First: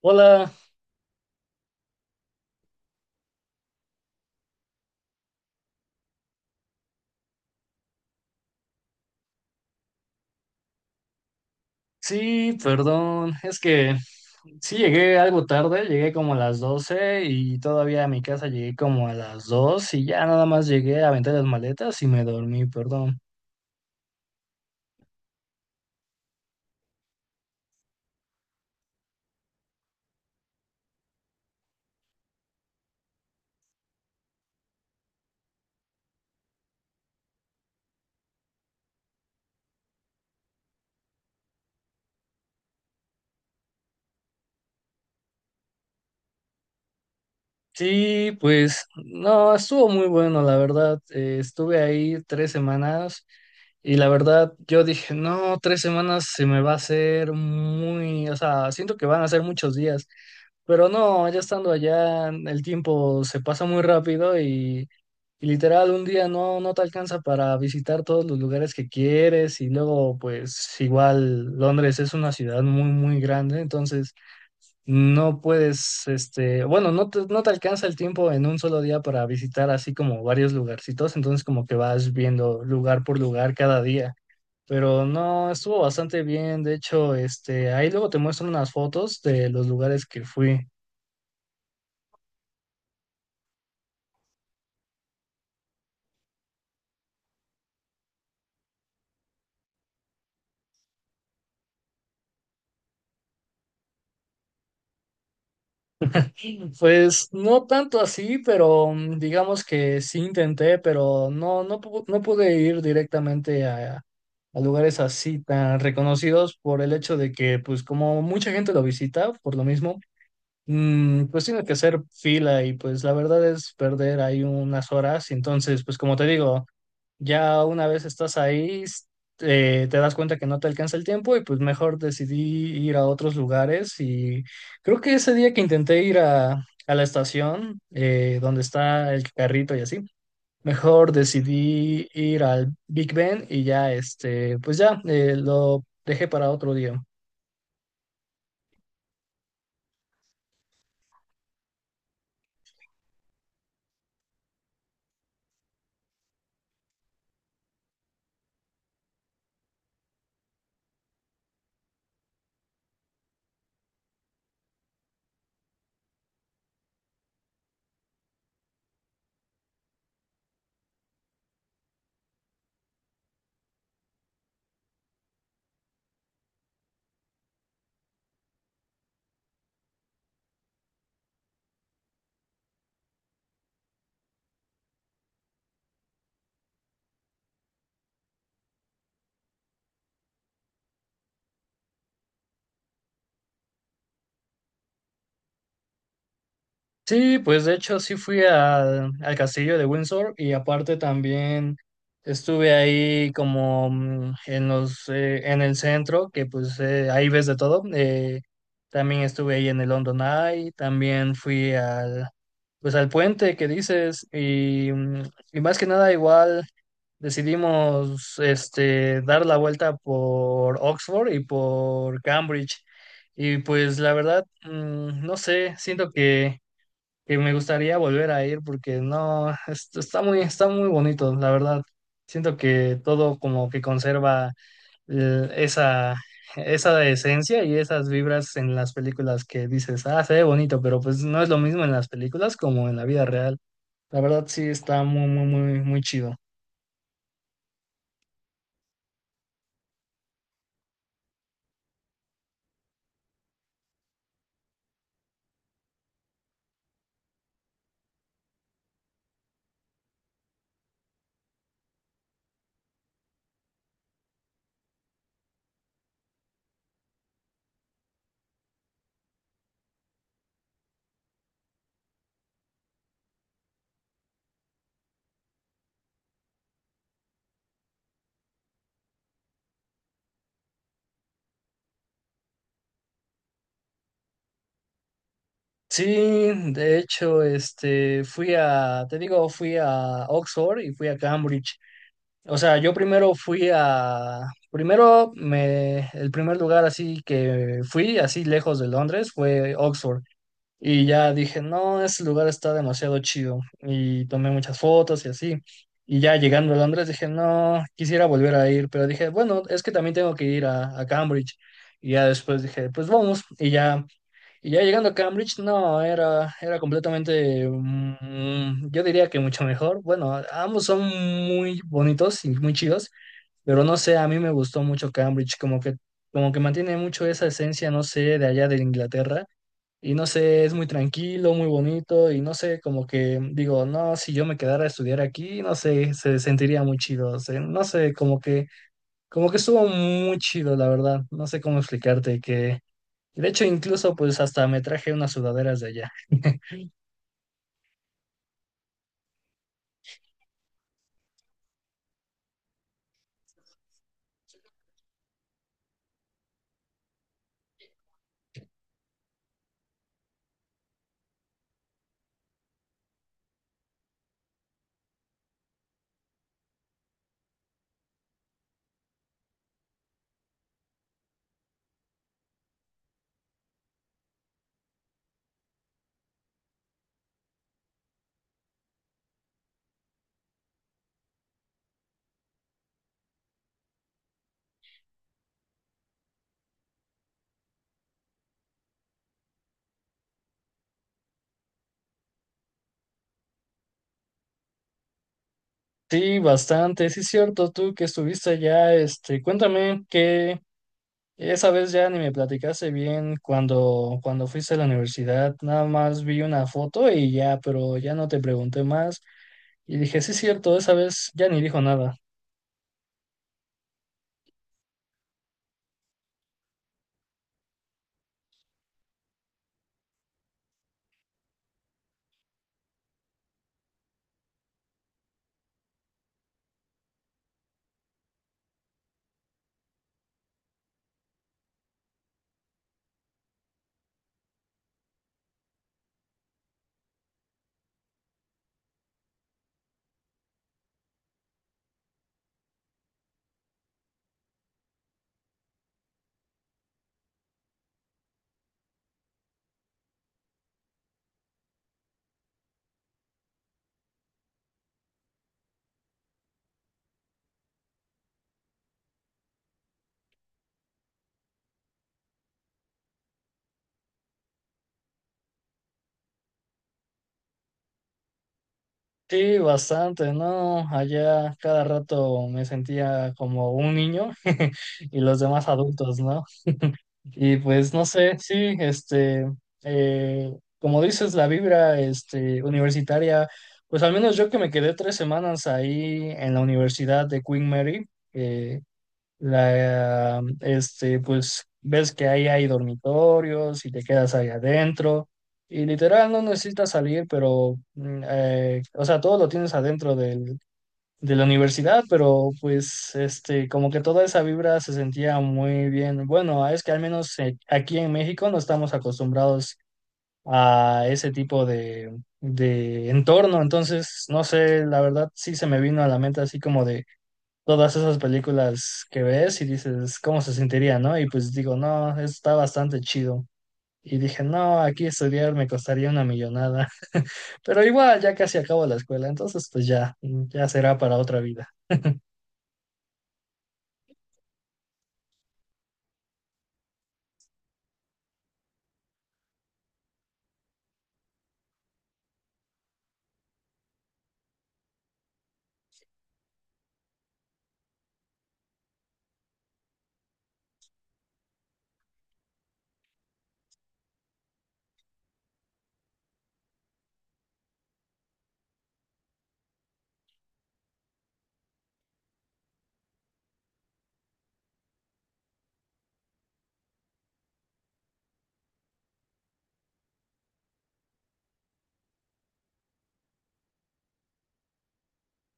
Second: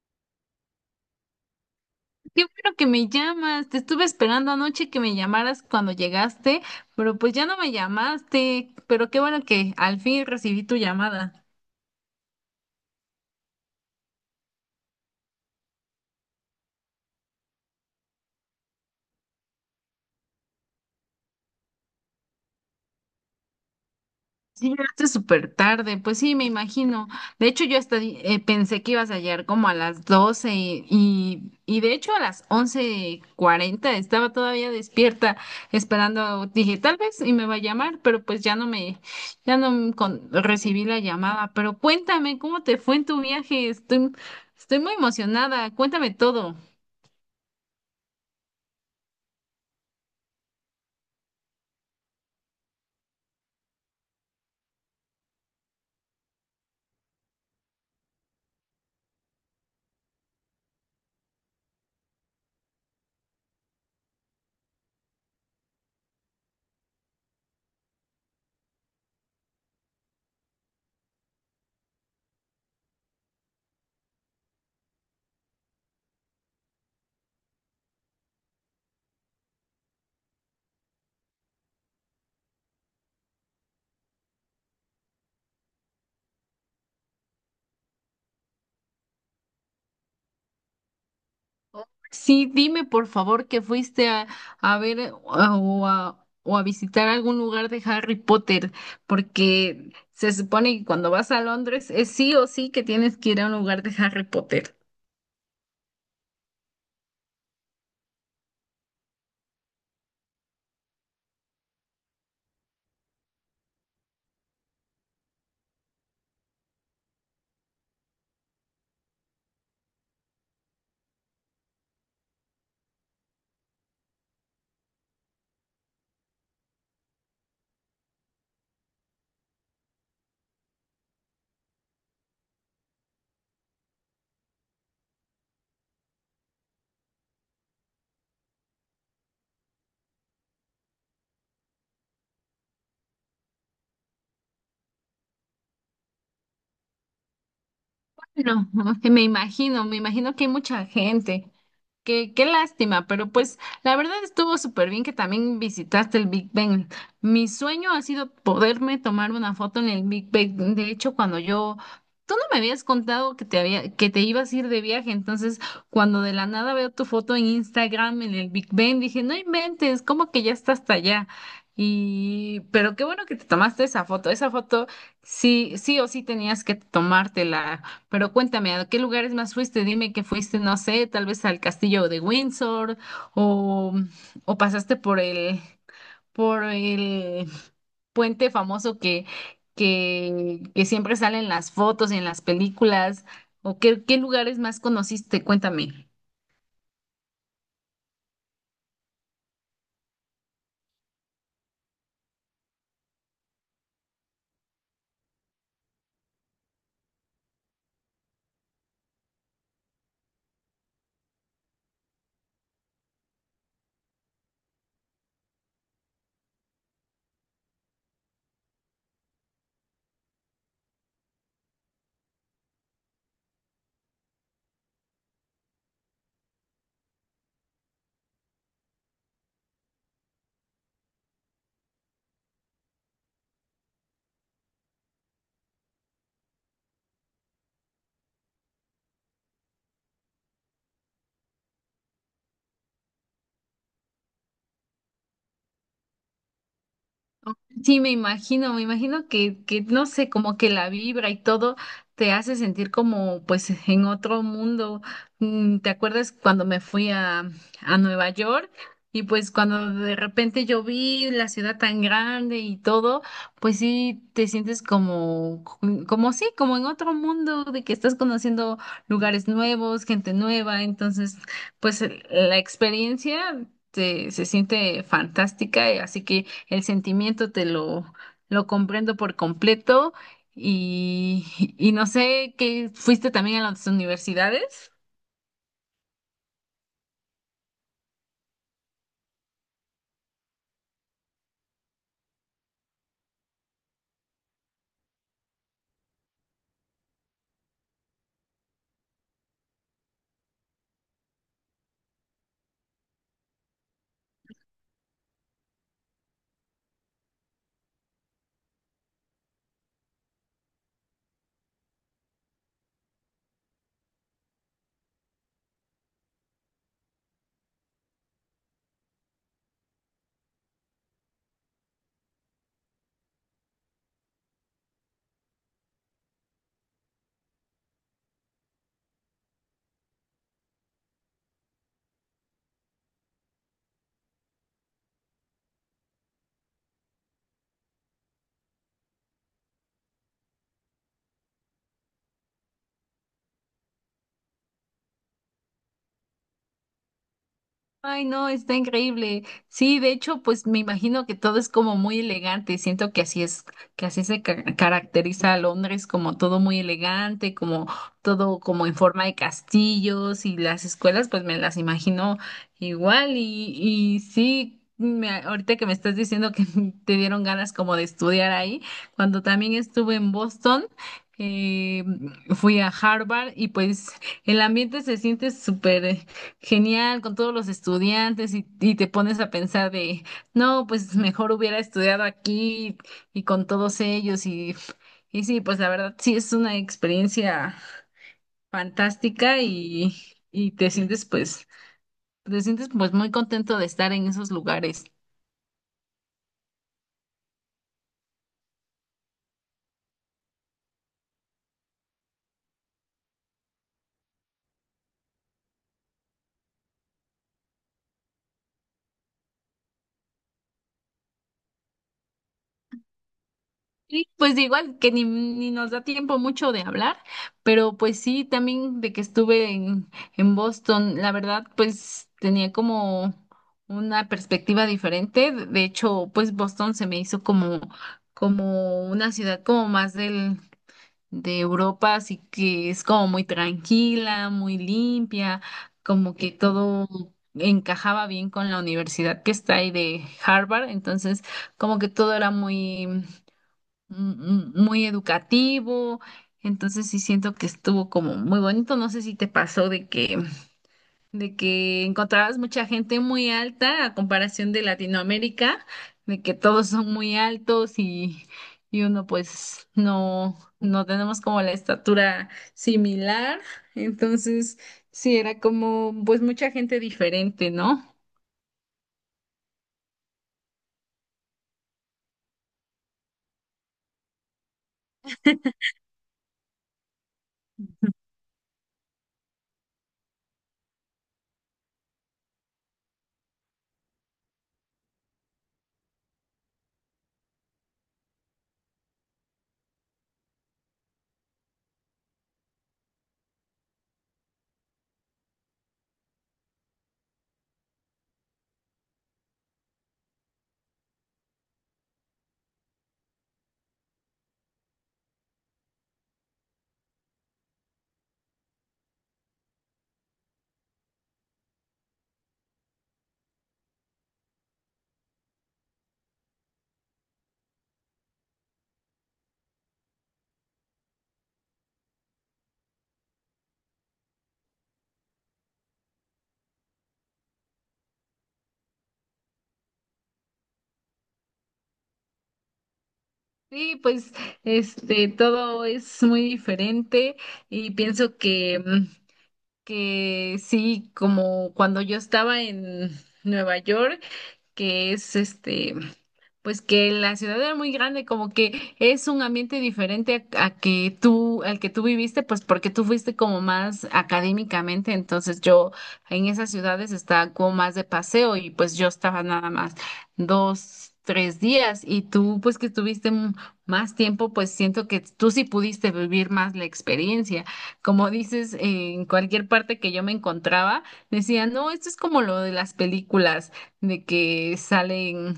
Hola, Qué bueno que me llamas. Te estuve esperando anoche que me llamaras cuando llegaste, pero pues ya no me llamaste. Pero qué bueno que al fin recibí tu llamada. sí, perdón, es que sí llegué algo tarde, llegué como a las 12 y todavía a mi casa llegué como a las 2 y ya nada más llegué a aventar las maletas y me dormí, perdón. Sí, llegaste súper tarde, pues sí, me imagino. De hecho, yo hasta pensé que ibas a llegar como a las 12 y de hecho a las once cuarenta estaba todavía despierta esperando. Dije, tal vez y me va a llamar, pero pues ya no me con- recibí la llamada. Pero cuéntame, ¿cómo te fue en tu viaje? Estoy muy emocionada. Cuéntame todo. Sí, pues no, estuvo muy bueno, la verdad, estuve ahí 3 semanas y la verdad yo dije, no, 3 semanas se me va a hacer muy, o sea, siento que van a ser muchos días. Pero no, ya estando allá, el tiempo se pasa muy rápido y literal un día no te alcanza para visitar todos los lugares que quieres y luego pues igual Londres es una ciudad muy muy grande, entonces no puedes, este, bueno, no te alcanza el tiempo en un solo día para visitar así como varios lugarcitos, entonces como que vas viendo lugar por lugar cada día. Pero no, estuvo bastante bien. De hecho, este, ahí luego te muestro unas fotos de los lugares que fui. Sí, dime por favor que fuiste a ver o a visitar algún lugar de Harry Potter, porque se supone que cuando vas a Londres es sí o sí que tienes que ir a un lugar de Harry Potter. Pues no tanto así, pero digamos que sí intenté, pero no, no pude ir directamente a lugares así tan reconocidos por el hecho de que, pues como mucha gente lo visita, por lo mismo, pues tiene que hacer fila y pues la verdad es perder ahí unas horas. Entonces, pues como te digo. Ya una vez estás ahí, te das cuenta que no te alcanza el tiempo y pues mejor decidí ir a otros lugares y creo que ese día que intenté ir a la estación donde está el carrito y así, mejor decidí ir al Big Ben y ya pues ya lo dejé para otro día. No, me imagino que hay mucha gente. Qué lástima, pero pues la verdad estuvo súper bien que también visitaste el Big Bang. Mi sueño ha sido poderme tomar una foto en el Big Bang. De hecho, tú no me habías contado que te ibas a ir de viaje, entonces cuando de la nada veo tu foto en Instagram en el Big Bang, dije, no inventes, ¿cómo que ya está hasta allá? Y, pero qué bueno que te tomaste esa foto. Esa foto sí, sí o sí tenías que tomártela. Pero cuéntame, ¿a qué lugares más fuiste? Dime que fuiste, no sé, tal vez al castillo de Windsor o, o pasaste por el puente famoso que siempre sale en las fotos y en las películas. ¿O qué lugares más conociste? Cuéntame. Sí, pues de hecho sí fui al castillo de Windsor y aparte también estuve ahí como en los en el centro, que pues ahí ves de todo. También estuve ahí en el London Eye, también fui al pues al puente que dices y más que nada igual decidimos dar la vuelta por Oxford y por Cambridge. Y pues la verdad, no sé, siento que me gustaría volver a ir porque no, está muy bonito, la verdad. Siento que todo como que conserva eh, esa, esa esencia y esas vibras en las películas que dices, ah, se ve bonito, pero pues no es lo mismo en las películas como en la vida real. La verdad sí está muy, muy, muy, muy chido. Sí, me imagino que, no sé, como que la vibra y todo te hace sentir como pues en otro mundo. Mm, ¿te acuerdas cuando me a Nueva York? Y pues cuando de repente yo vi la ciudad tan grande y todo, pues sí te sientes como, mm, como sí, como en otro mundo, de que estás conociendo lugares nuevos, gente nueva. Entonces, pues la experiencia te- se siente fantástica, así que el lo comprendo por completo y, y no sé, ¿qué fuiste también a las universidades? Sí, de hecho, fui a, te digo, fui a Oxford y fui a Cambridge. O sea, yo primero fui a, primero me, el primer lugar así que fui, así lejos de Londres, fue Oxford. Y ya dije, no, ese lugar está demasiado chido. Y tomé muchas fotos y así. Y ya llegando a Londres dije, no, quisiera volver a ir, pero dije, bueno, es que también tengo que ir a Cambridge. Y ya después dije, pues vamos. Y ya llegando a Cambridge, no, era completamente, yo diría que mucho mejor. Bueno, ambos son muy bonitos y muy chidos, pero no sé, a mí me gustó mucho Cambridge, como que mantiene mucho esa esencia, no sé, de allá de Inglaterra. Y no sé, es muy tranquilo, muy bonito, y no sé, como que digo, no, si yo me quedara a estudiar aquí, no sé, se sentiría muy chido. O sea, no sé, como que estuvo muy chido, la verdad. No sé cómo explicarte. De hecho, incluso pues hasta me traje unas sudaderas de allá. Ay, no, está increíble. Sí, de hecho, pues me imagino que todo es como muy elegante. Siento que así es, que así se ca- caracteriza a Londres, como todo muy elegante, como todo como en forma de castillos y las escuelas, pues me las imagino igual. Y sí, me, ahorita que me estás diciendo que te dieron ganas como de estudiar ahí, cuando también estuve en Boston. Eh, fui a Harvard y pues el ambiente se siente súper genial, con todos los estudiantes y te pones a pensar de, no, pues mejor hubiera estudiado aquí y con todos ellos. Sí, pues la verdad sí es una experiencia fantástica y te te sientes pues muy contento de estar en esos lugares. Sí, bastante, sí es cierto, tú que estuviste allá, cuéntame que esa vez ya ni me platicaste bien cuando fuiste a la universidad, nada más vi una foto y ya, pero ya no te pregunté más. Y dije, sí es cierto, esa vez ya ni dijo nada. Sí, pues igual que ni nos da tiempo mucho de hablar, pero pues sí, también de que en Boston, la verdad, pues tenía como una perspectiva diferente. De hecho, pues Boston se me como una ciudad como más de Europa, así que es como muy tranquila, muy limpia, como que todo encajaba bien con la universidad que está ahí de Harvard, entonces como que todo era muy muy educativo. Entonces sí siento que estuvo como muy bonito. No sé si te de que encontrabas mucha gente muy alta a comparación de Latinoamérica, de que todos son muy y uno pues no, no tenemos como la estatura similar. Entonces sí era como pues mucha gente diferente, ¿no? Sí, bastante, ¿no? Allá cada rato me sentía como un niño y los demás adultos, no. Y pues no sé, sí, como dices, la vibra, universitaria, pues al menos yo que me quedé 3 semanas ahí en la Universidad de Queen Mary, Pues ves que ahí hay dormitorios y te quedas ahí adentro y literal no necesitas salir, pero, o sea, todo lo tienes adentro de la universidad, pero pues como que toda esa vibra se sentía muy bien. Bueno, es que al menos aquí en México no estamos acostumbrados a ese tipo de entorno, entonces, no sé, la verdad sí se me vino a la mente así como de todas esas películas que ves y dices, ¿cómo se sentiría, no? Y pues digo, no, está bastante chido. Y dije, no, aquí estudiar me costaría una millonada. Pero igual, ya casi acabo la escuela, entonces pues ya, será para otra vida. Sí, pues este todo es muy diferente y pienso que mm, que sí, como cuando yo estaba en Nueva York que es este, pues que la ciudad era muy grande, como que es un ambiente diferente a que tú, al que tú viviste, pues porque tú fuiste como más académicamente, entonces yo en esas ciudades estaba como más de paseo y pues yo estaba nada más dos, tres días y tú pues que estuviste m- más tiempo, pues siento que tú sí pudiste vivir más la experiencia. Como dices, en cualquier parte que yo me encontraba, decían, no, esto es como lo de las películas de que salen,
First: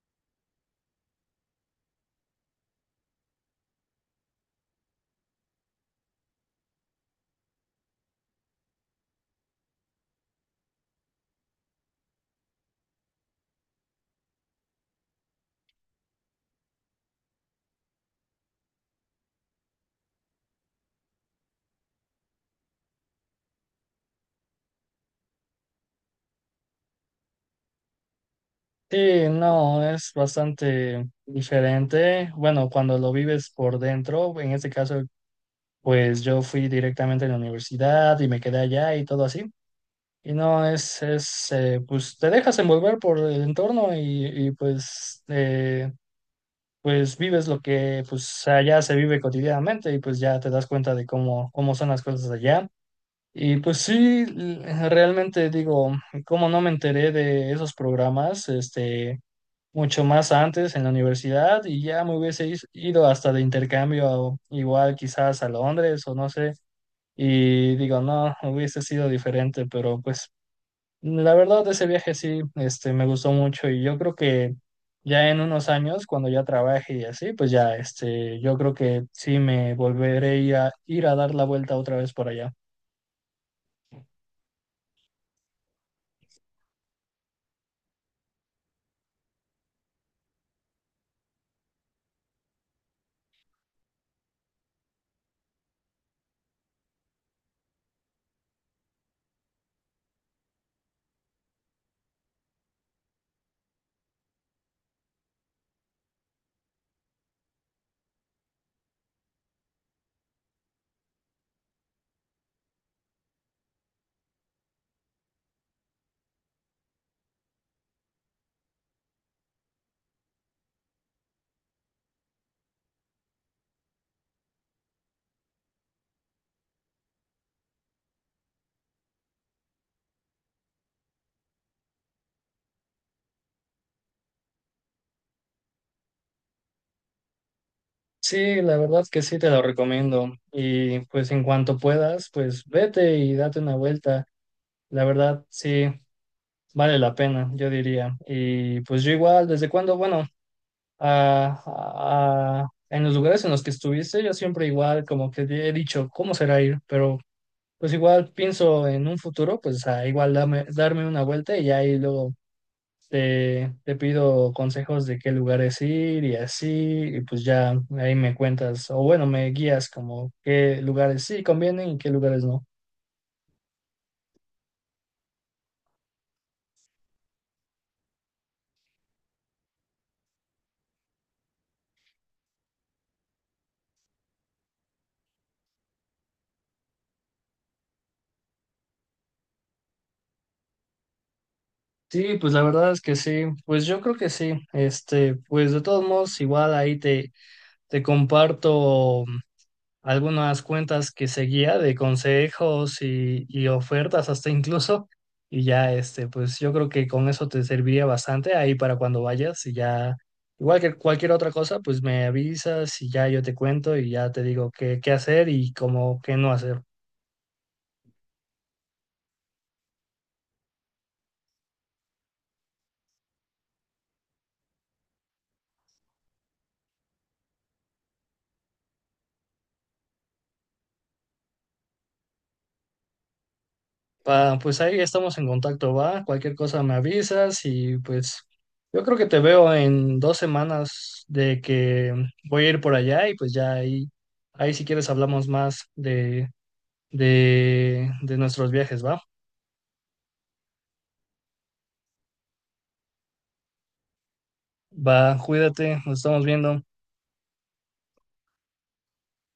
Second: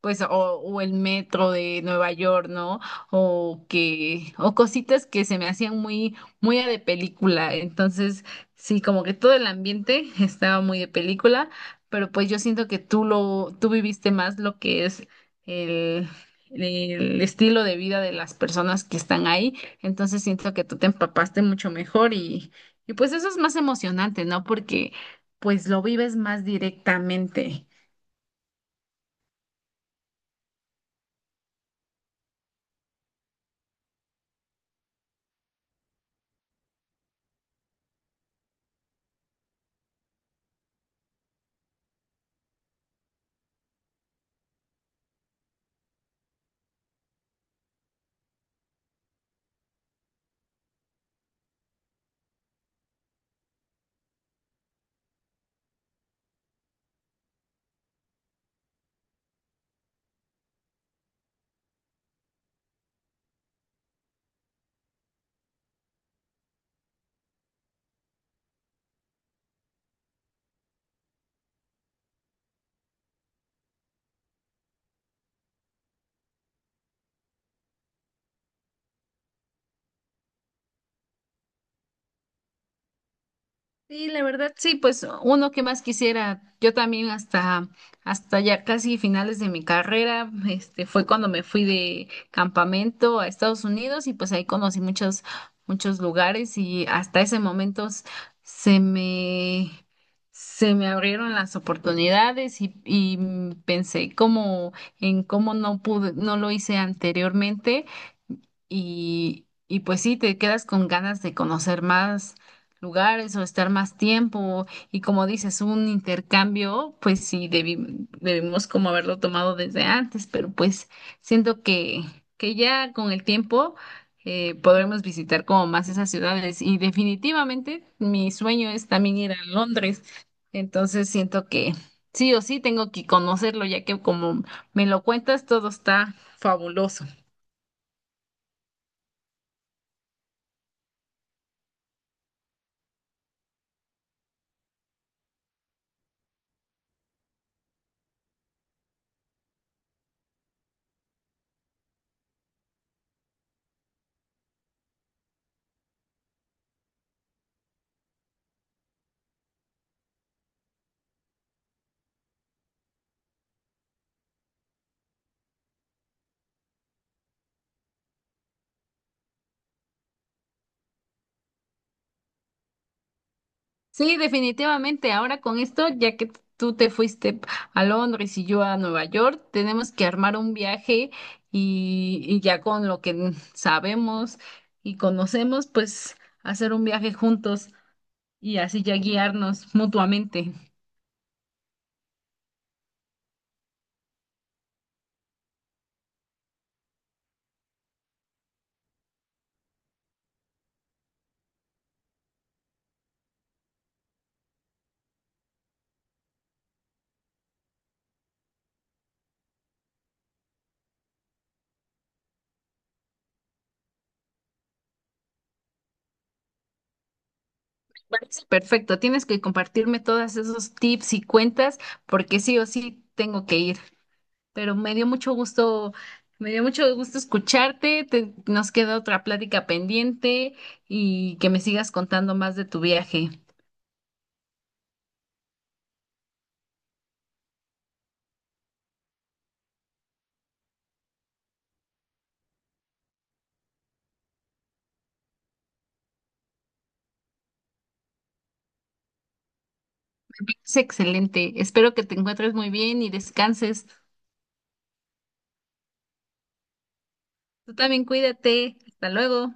pues, o el metro de Nueva York, ¿no? O que, o cositas que se me hacían muy de película. Entonces, sí, como que todo el ambiente estaba muy de película, pero pues yo siento que tú tú viviste más lo que es el el estilo de vida de las personas que están ahí, entonces siento que tú te empapaste mucho mejor y pues eso es más emocionante, ¿no? Porque pues lo vives más directamente. Sí, no, es bastante diferente. Bueno, cuando lo vives por dentro, en este caso, pues yo fui directamente a la universidad y me quedé allá y todo así. Y no, pues te dejas envolver por el entorno y, pues, pues vives lo que pues allá se vive cotidianamente y pues ya te das cuenta de cómo son las cosas allá. Y pues sí, realmente digo, cómo no me enteré de esos programas, mucho más antes en la universidad y ya me hubiese ido hasta de intercambio, igual quizás a Londres o no sé, y digo, no, hubiese sido diferente, pero pues la verdad ese viaje sí, me gustó mucho y yo creo que ya en unos años, cuando ya trabaje y así, pues ya, yo creo que sí me volveré a ir a dar la vuelta otra vez por allá. Sí, la verdad, sí, pues uno que más quisiera, yo también hasta ya casi finales de mi carrera, este, fue cuando me fui de campamento a Estados Unidos y pues ahí conocí muchos lugares y hasta ese momento s- se me, se me abrieron las oportunidades y mm, pensé como en cómo no pude, no lo hice anteriormente y pues sí, te quedas con ganas de conocer más lugares o estar más tiempo y como dices, un intercambio, pues sí, debimos como haberlo tomado desde antes, pero pues siento que ya con el tiempo podremos visitar como más esas ciudades y definitivamente mi sueño es también ir a Londres, entonces siento que sí o sí tengo que conocerlo ya que como me lo cuentas, todo está fabuloso. Sí, la verdad que sí te lo recomiendo. Y pues en cuanto puedas, pues vete y date una vuelta. La verdad, sí, vale la pena, yo diría. Y pues yo igual, desde cuando, bueno, en los lugares en los que estuviste, yo siempre igual como que he dicho, ¿cómo será ir? Pero pues igual pienso en un futuro, pues igual darme una vuelta y ahí luego te pido consejos de qué lugares ir y así, y pues ya ahí me cuentas, o bueno, me guías como qué lugares sí convienen y qué lugares no. Sí, definitivamente. Ahora con esto, ya que tú te fuiste a Londres y yo a Nueva York, tenemos que armar un viaje y ya con lo que sabemos y conocemos, pues hacer un viaje juntos y así ya guiarnos mutuamente. Sí, pues la verdad es que sí, pues yo creo que sí, pues de todos modos igual ahí te comparto algunas cuentas que seguía de consejos y ofertas hasta incluso, y ya pues yo creo que con eso te serviría bastante ahí para cuando vayas y ya, igual que cualquier otra cosa, pues me avisas y ya yo te cuento y ya te digo qué hacer y cómo qué no hacer. Parece perfecto, tienes que compartirme todos esos tips y cuentas porque sí o sí tengo que ir. Pero me dio mucho gusto, me dio mucho gusto escucharte, te- nos queda otra plática pendiente y que me sigas contando más de tu viaje. Pa, pues ahí estamos en contacto, va. Cualquier cosa me avisas y pues yo creo que te veo en 2 semanas de que voy a ir por allá y pues ya ahí si quieres hablamos más de nuestros viajes, va. Es excelente, espero que te encuentres muy bien y descanses. Va, cuídate, nos estamos viendo. Tú también cuídate, hasta luego.